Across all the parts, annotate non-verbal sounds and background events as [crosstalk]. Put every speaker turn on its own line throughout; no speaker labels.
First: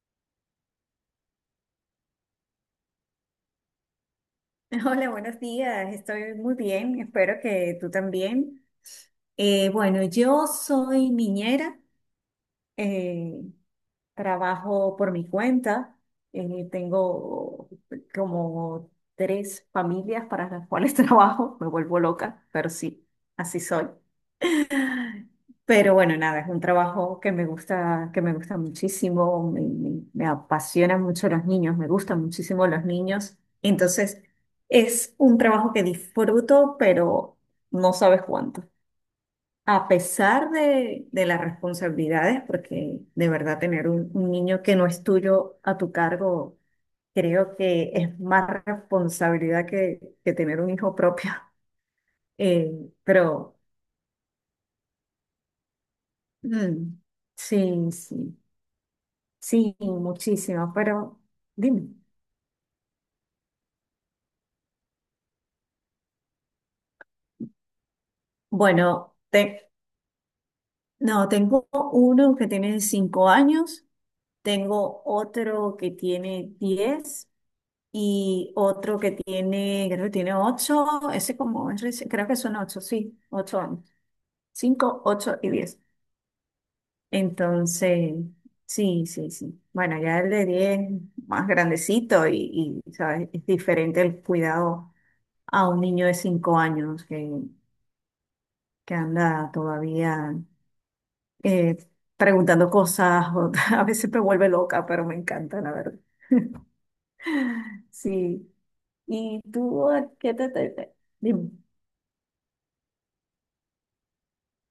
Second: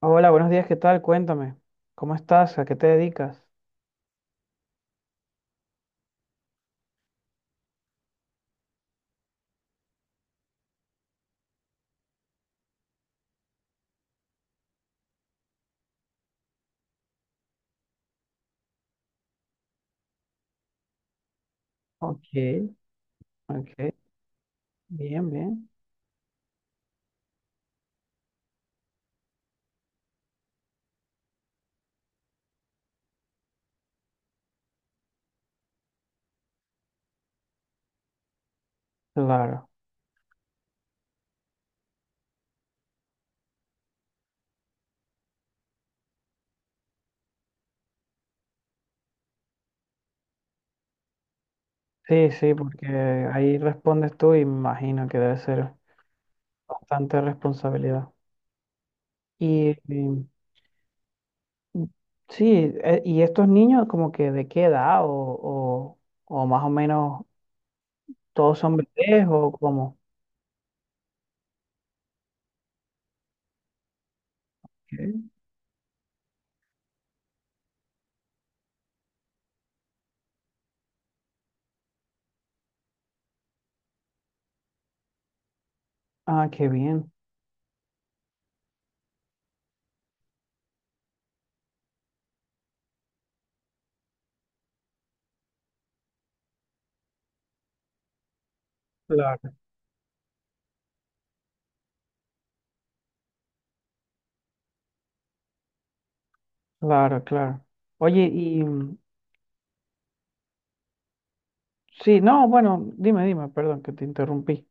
Hola, buenos días, ¿qué tal? Cuéntame, ¿cómo estás? ¿A qué te dedicas?
[laughs] Hola, buenos días. Estoy muy bien. Espero que tú también. Bueno, yo soy niñera. eh, Trabajo por mi cuenta. Tengo como tres familias para las cuales [laughs] trabajo. Me vuelvo
Ok,
loca, pero sí, así soy.
ok, bien, bien,
Pero bueno, nada, es un trabajo que me gusta muchísimo. Me apasionan mucho los niños, me gustan muchísimo los niños. Entonces, es un trabajo que disfruto, pero no sabes cuánto.
claro.
A pesar de las responsabilidades, porque de verdad tener un niño que no es tuyo a tu cargo, creo que es más responsabilidad que tener un hijo propio. [laughs]
Sí, sí, porque
Pero,
ahí respondes tú y me imagino que debe ser
mm.
bastante
Sí,
responsabilidad.
sí.
Y,
Sí,
y
muchísimo, pero dime.
sí, ¿y estos niños como que de qué edad o más o menos todos son
Bueno,
bebés o cómo?
no, tengo uno que tiene 5 años, tengo
Ok.
otro que tiene 10 y otro que tiene, creo que tiene 8, ese como, creo que son 8, sí, 8 años. 5, 8 y 10.
Ah, qué bien.
Entonces, sí, sí, sí. Bueno, ya el de 10, más grandecito, ¿sabes? Es diferente el cuidado a un niño de 5 años que anda
Claro.
todavía, eh, preguntando cosas, [laughs] a veces me vuelve loca, pero me encanta, la verdad.
Claro, claro. Oye,
Sí. ¿Y tú a qué dime?
sí, no, bueno, dime, dime, perdón que te interrumpí.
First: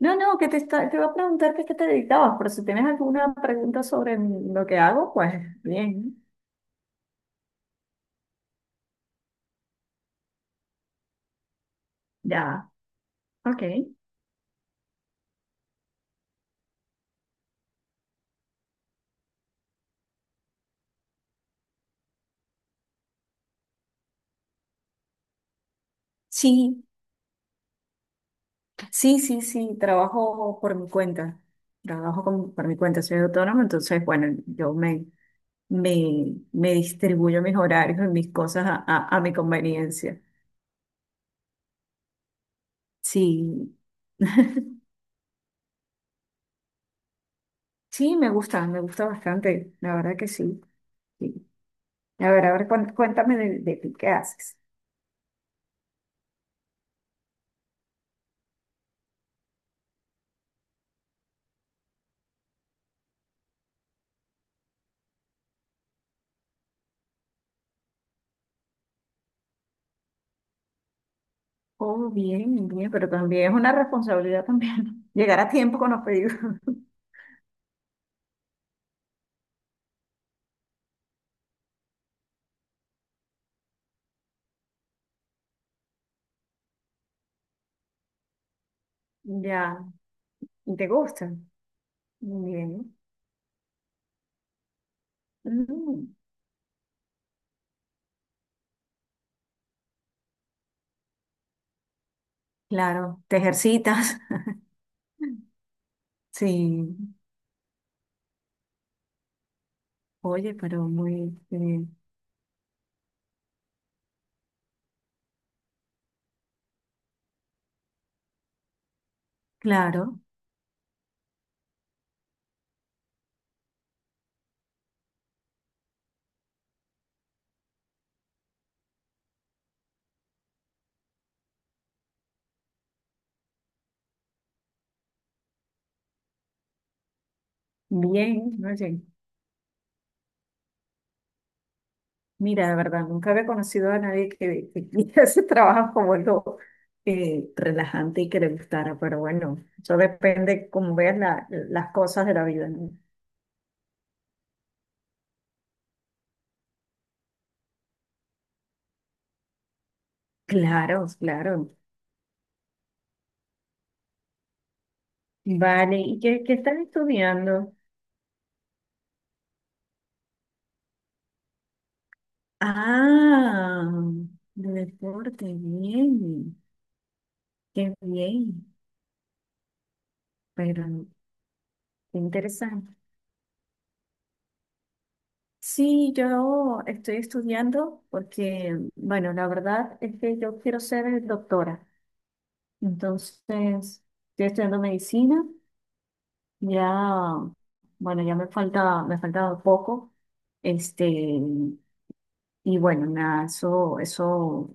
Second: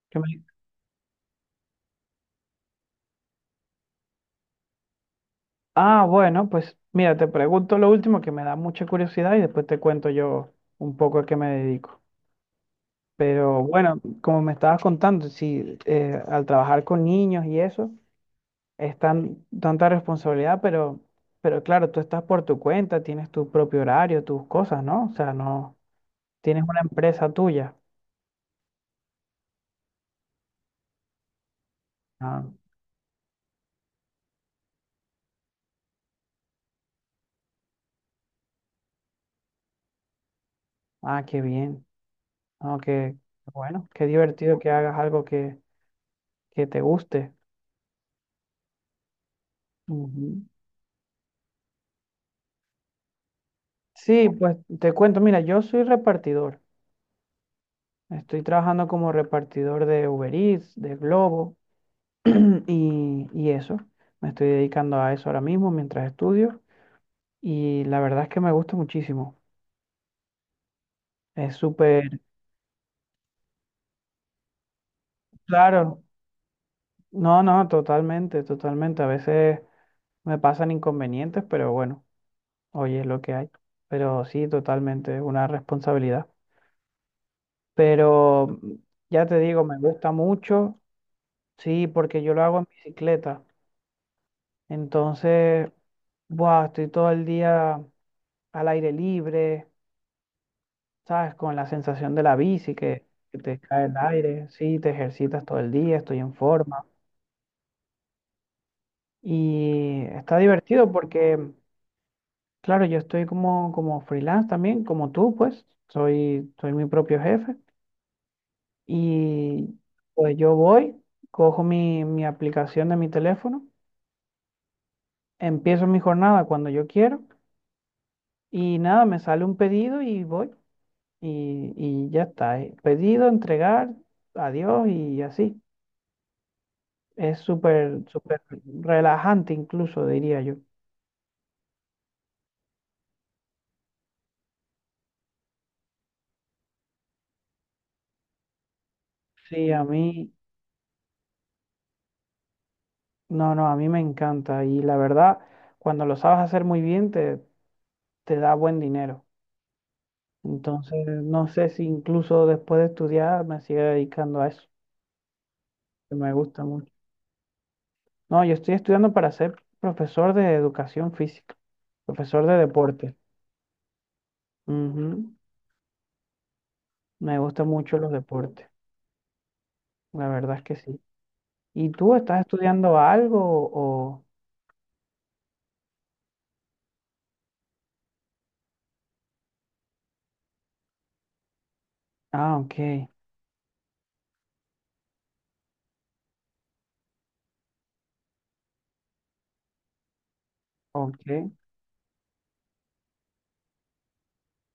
No, no, te iba a preguntar que a qué te dedicabas, pero si tienes alguna pregunta sobre lo que hago, pues
Ah,
bien,
bueno, pues mira, te pregunto lo último que me da mucha curiosidad y después te cuento yo un poco a qué me dedico.
ya, ok.
Pero bueno, como me estabas contando, sí, al trabajar con niños y eso, es tanta responsabilidad, pero claro, tú estás por tu cuenta, tienes tu propio horario, tus cosas, ¿no? O sea, no, tienes una
Sí,
empresa tuya.
sí, sí, sí, trabajo por mi cuenta, trabajo
Ah,
por mi cuenta, soy autónoma. Entonces, bueno, yo me distribuyo mis horarios y mis cosas a mi conveniencia.
ah, qué bien. No,
Sí,
bueno, qué divertido que hagas algo que te guste.
sí, me gusta bastante, la verdad que
Ujú.
sí. Sí. A ver, cuéntame de ti, ¿qué
Sí, pues
haces?
te cuento, mira, yo soy repartidor. Estoy trabajando como repartidor de Uber Eats, de Globo [clears throat] y eso. Me estoy dedicando a eso ahora mismo mientras estudio y la verdad es que me gusta muchísimo. Es
Oh,
súper
bien, bien, pero también es una responsabilidad también [laughs] llegar a tiempo con los
claro.
pedidos. [laughs]
No, no, totalmente, totalmente. A veces me pasan inconvenientes, pero bueno, hoy es lo que hay. Pero sí, totalmente, es una responsabilidad. Pero ya te digo, me
Ya,
gusta
¿y
mucho,
te gusta?
sí, porque yo lo hago en
Bien.
bicicleta. Entonces,
Mm,
buah, estoy todo el día al aire libre, ¿sabes? Con la sensación de la bici que,
claro, te
que te cae el
ejercitas.
aire, sí, te ejercitas
[laughs]
todo el día, estoy en
Sí,
forma. Y está
oye, pero
divertido porque,
muy,
claro, yo estoy como freelance también, como tú, pues, soy mi propio jefe. Y
claro,
pues yo voy, cojo mi aplicación de mi teléfono, empiezo mi jornada cuando yo quiero y nada, me sale un pedido y voy. Y ya está. Pedido, entregar, adiós y así. Es súper, súper
bien, ¿no?
relajante incluso, diría yo.
Mira, de verdad, nunca había conocido a nadie que [laughs] hiciera ese trabajo como algo relajante y que le gustara, pero bueno,
Sí, a
eso
mí,
depende cómo veas las cosas de la vida, ¿no?
no, no, a mí me encanta y la verdad, cuando lo sabes hacer muy bien, te da buen dinero. Entonces,
Claro,
no sé
claro.
si incluso después de estudiar me sigue dedicando a eso,
Vale,
que
¿y
me
qué
gusta
estás
mucho.
estudiando?
No, yo estoy estudiando para ser profesor de educación física, profesor de deporte.
Ah, de
Ujú.
deporte, bien,
Me gustan
qué
mucho los deportes,
bien,
la verdad es que
pero
sí. ¿Y tú
qué
estás
interesante.
estudiando algo o...?
Sí, yo estoy estudiando porque, bueno, la verdad es que yo quiero ser doctora.
Ah, ok,
Entonces, estoy estudiando medicina, ya. Bueno, ya me falta poco, este,
ok.
y bueno, nada, eso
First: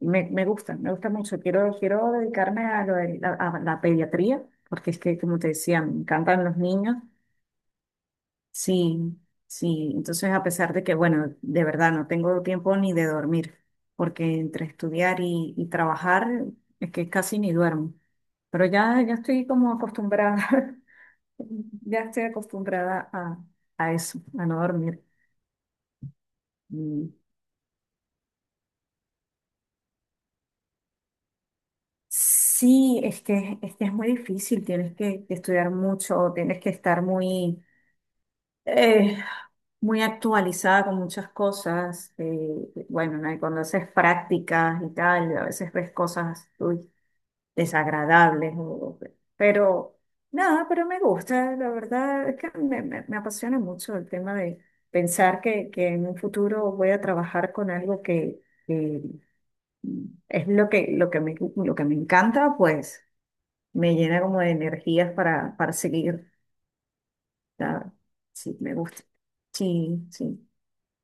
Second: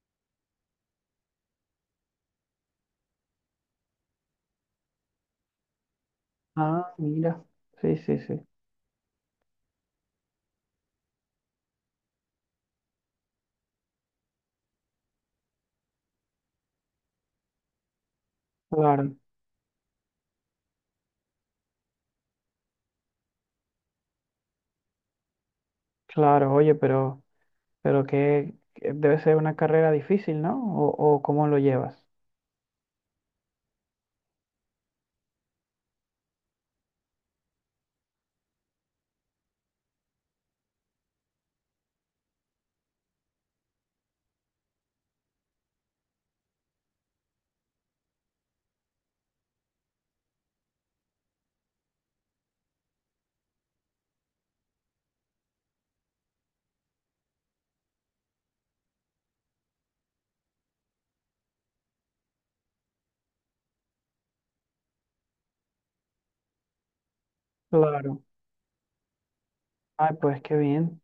me gusta, me gusta mucho. Quiero dedicarme a la pediatría, porque es que, como te decía, me encantan los
Ah,
niños.
mira. Sí, sí, sí.
Sí, sí. Entonces, a pesar de que, bueno, de verdad no tengo tiempo ni de dormir, porque entre estudiar y trabajar es que casi ni duermo. Pero ya, ya
Claro,
estoy como acostumbrada, [laughs] ya estoy acostumbrada a eso, a no dormir.
claro. Oye,
Mm.
pero que debe ser una carrera difícil, ¿no? ¿O, cómo lo llevas?
Sí, es que es muy difícil, tienes que estudiar mucho, tienes que estar eh, muy actualizada con muchas cosas. Bueno, ¿no? Y cuando haces prácticas y tal, a veces ves cosas, uy, desagradables. Pero nada, pero me gusta. La verdad es que me apasiona mucho el tema de pensar que en un futuro voy a trabajar con algo que es lo que me encanta, pues me llena como de energías para seguir. ¿Sabes?
Claro.
Sí, me gusta. Sí,
Ay,
sí.
pues qué bien,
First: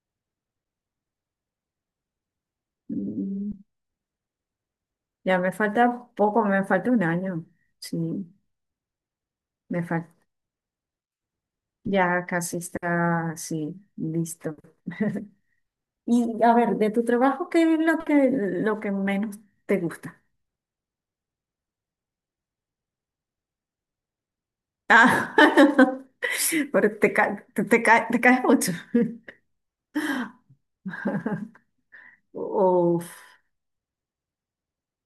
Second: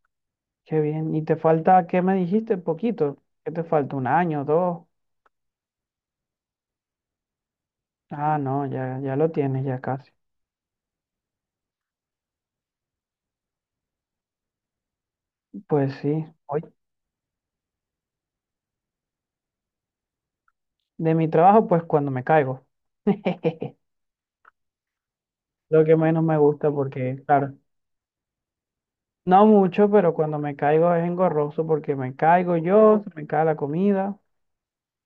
qué bien. ¿Y te falta, qué me dijiste? Poquito. ¿Qué
Mm.
te falta? ¿Un año, dos?
Ya me falta poco, me falta un año. Sí,
Ah, no, ya, ya lo tienes, ya
me
casi.
falta. Ya casi está, sí, listo. [laughs]
Pues sí.
Y a
Oye,
ver, de tu trabajo, ¿qué es lo que menos te gusta?
de mi trabajo, pues cuando me caigo. [laughs] Lo que
Ah,
menos me gusta
[laughs] pero te,
porque,
ca-
claro.
te, te ca- te caes mucho.
No mucho, pero cuando me caigo es
[laughs]
engorroso porque me caigo yo, se
Uf.
me cae la comida.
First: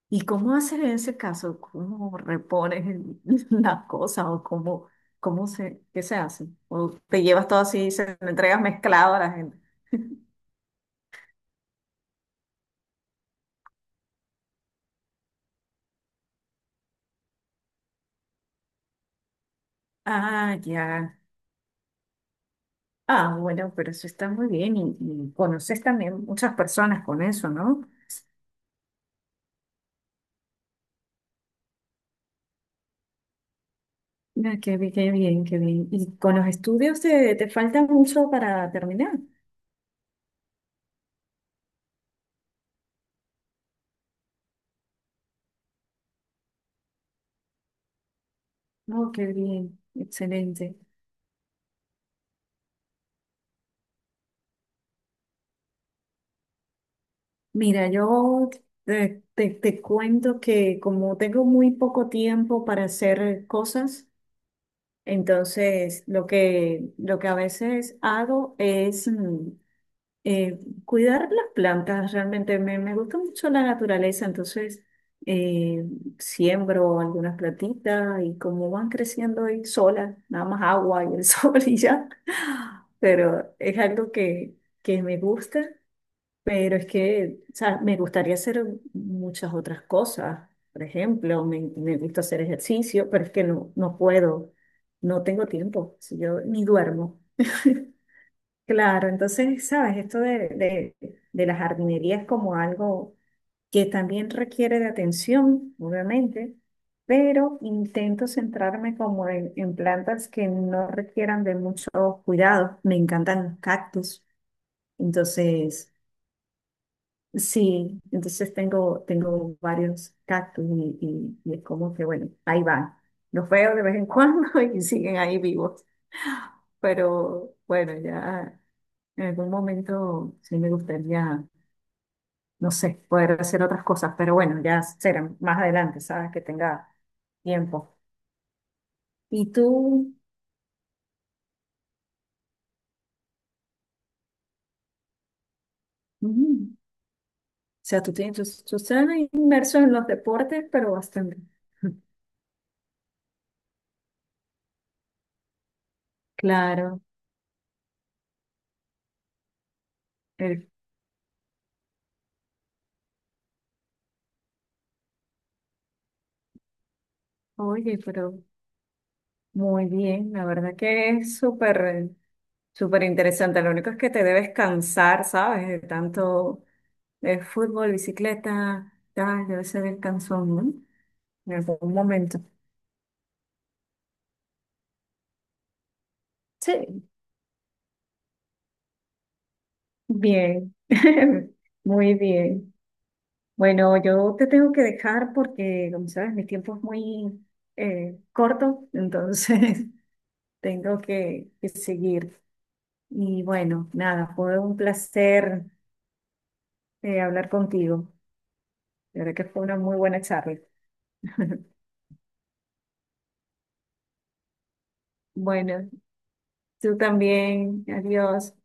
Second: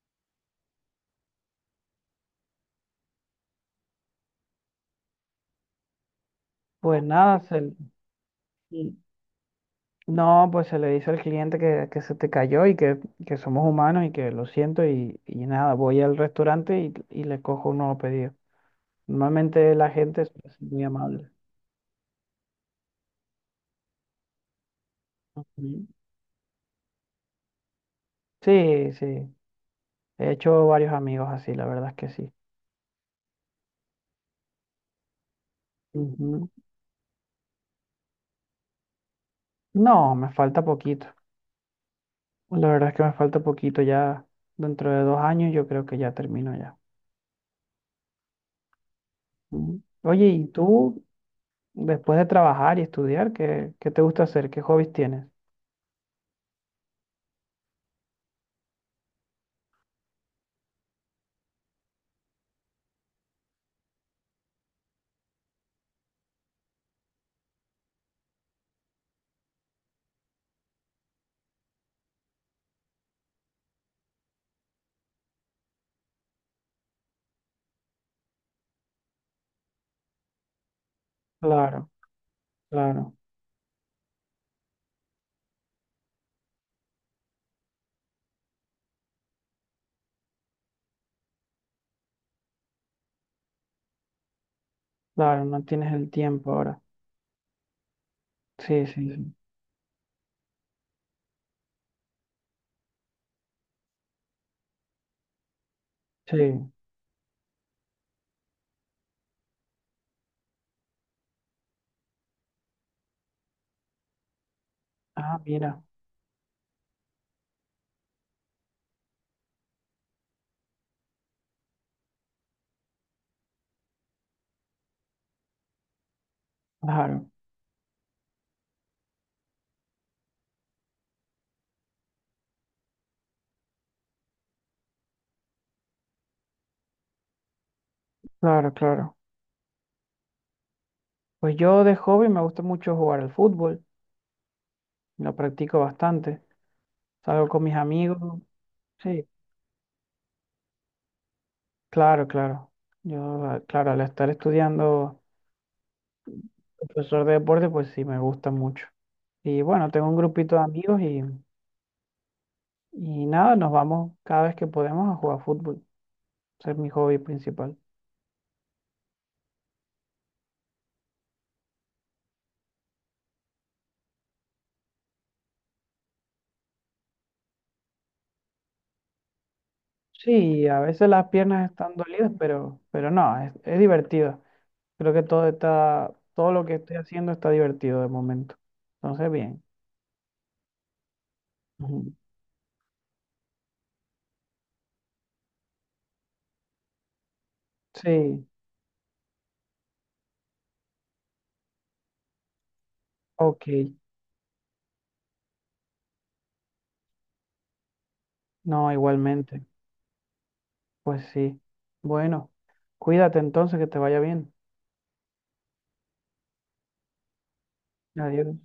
¿Y cómo haces en ese caso? ¿Cómo repones [laughs] las cosas o qué se hace? ¿O
Pues
te
nada,
llevas todo así y se lo entregas
y-
mezclado a la gente?
no, pues se le dice al cliente que, se te cayó y que, somos humanos y que lo siento y nada, voy al restaurante y le cojo un nuevo pedido. Normalmente la gente
Ah,
es muy
ya.
amable.
Ah, bueno, pero eso está muy bien y conoces
Ujú.
también muchas personas con eso, ¿no?
Sí, sí, he hecho varios amigos así, la verdad es que sí.
Ah, qué bien, qué bien, qué bien. ¿Y con los
Ujú.
estudios te falta mucho para terminar?
No, me falta poquito. La verdad es que me falta poquito ya. Dentro de 2 años yo creo que ya termino ya.
No, qué
Mm.
bien,
Oye, ¿y
excelente.
tú, después de trabajar y estudiar, qué te gusta hacer? ¿Qué hobbies tienes?
Mira, yo te cuento que como tengo muy poco tiempo para hacer cosas, entonces lo que a veces hago es eh, cuidar las plantas. Realmente me gusta mucho la naturaleza, entonces eh, siembro algunas plantitas y como van creciendo ahí solas, nada más agua y el [laughs] sol y
Claro,
ya,
claro,
pero es algo que me gusta, pero es que, o sea, me gustaría hacer muchas otras cosas, por ejemplo, me gusta hacer ejercicio, pero es que no, no puedo, no
claro,
tengo
no tienes
tiempo,
el
si yo
tiempo
ni
ahora.
duermo. [laughs]
Sí, sí,
Claro.
sí.
Entonces, sabes, esto de la jardinería es como algo que también requiere de atención,
Sí.
obviamente, pero intento centrarme como en plantas que no requieran de mucho cuidado. Me encantan los cactus.
Ah, mira,
Entonces, sí, entonces tengo varios cactus y es como que, bueno, ahí van. Los veo de vez en cuando [laughs] y siguen ahí vivos,
claro,
pero bueno, ya. En algún momento sí me gustaría, no sé, poder hacer otras cosas, pero bueno, ya será más adelante, ¿sabes? Que tenga tiempo.
claro, claro.
Y tú,
Pues yo de hobby me gusta mucho jugar al fútbol, lo practico bastante.
mm,
Salgo con mis
o sea, tú
amigos.
tienes, tú, tú estás
Sí,
inmerso en los deportes, pero bastante. [laughs]
claro, claro. Yo, ah, claro, al estar estudiando
Claro,
profesor de deporte, pues sí, me gusta mucho. Y bueno, tengo un grupito de
el,
amigos y nada, nos vamos cada vez que podemos a jugar fútbol. Ese es mi hobby principal.
oye, pero muy bien, la verdad que es súper, súper interesante. Lo único es que te debes cansar, ¿sabes? De tanto, de fútbol, bicicleta, tal, debe ser el cansón,
Sí,
¿no?
a veces las
En
piernas
algún
están dolidas,
momento.
pero no, es divertido. Creo que todo lo que estoy
Sí.
haciendo está divertido de momento. Entonces, bien.
Bien, [laughs]
Ujú.
muy bien. Bueno, yo te tengo que dejar porque, como sabes, mi tiempo es muy,
Sí,
corto, entonces [laughs] tengo que seguir. Y bueno,
ok.
nada, fue un placer, hablar contigo.
No,
La verdad que fue
igualmente.
una muy buena charla.
Pues sí.
[laughs]
Bueno, cuídate entonces, que te vaya bien.
Bueno, tú también. Adiós.
Adiós.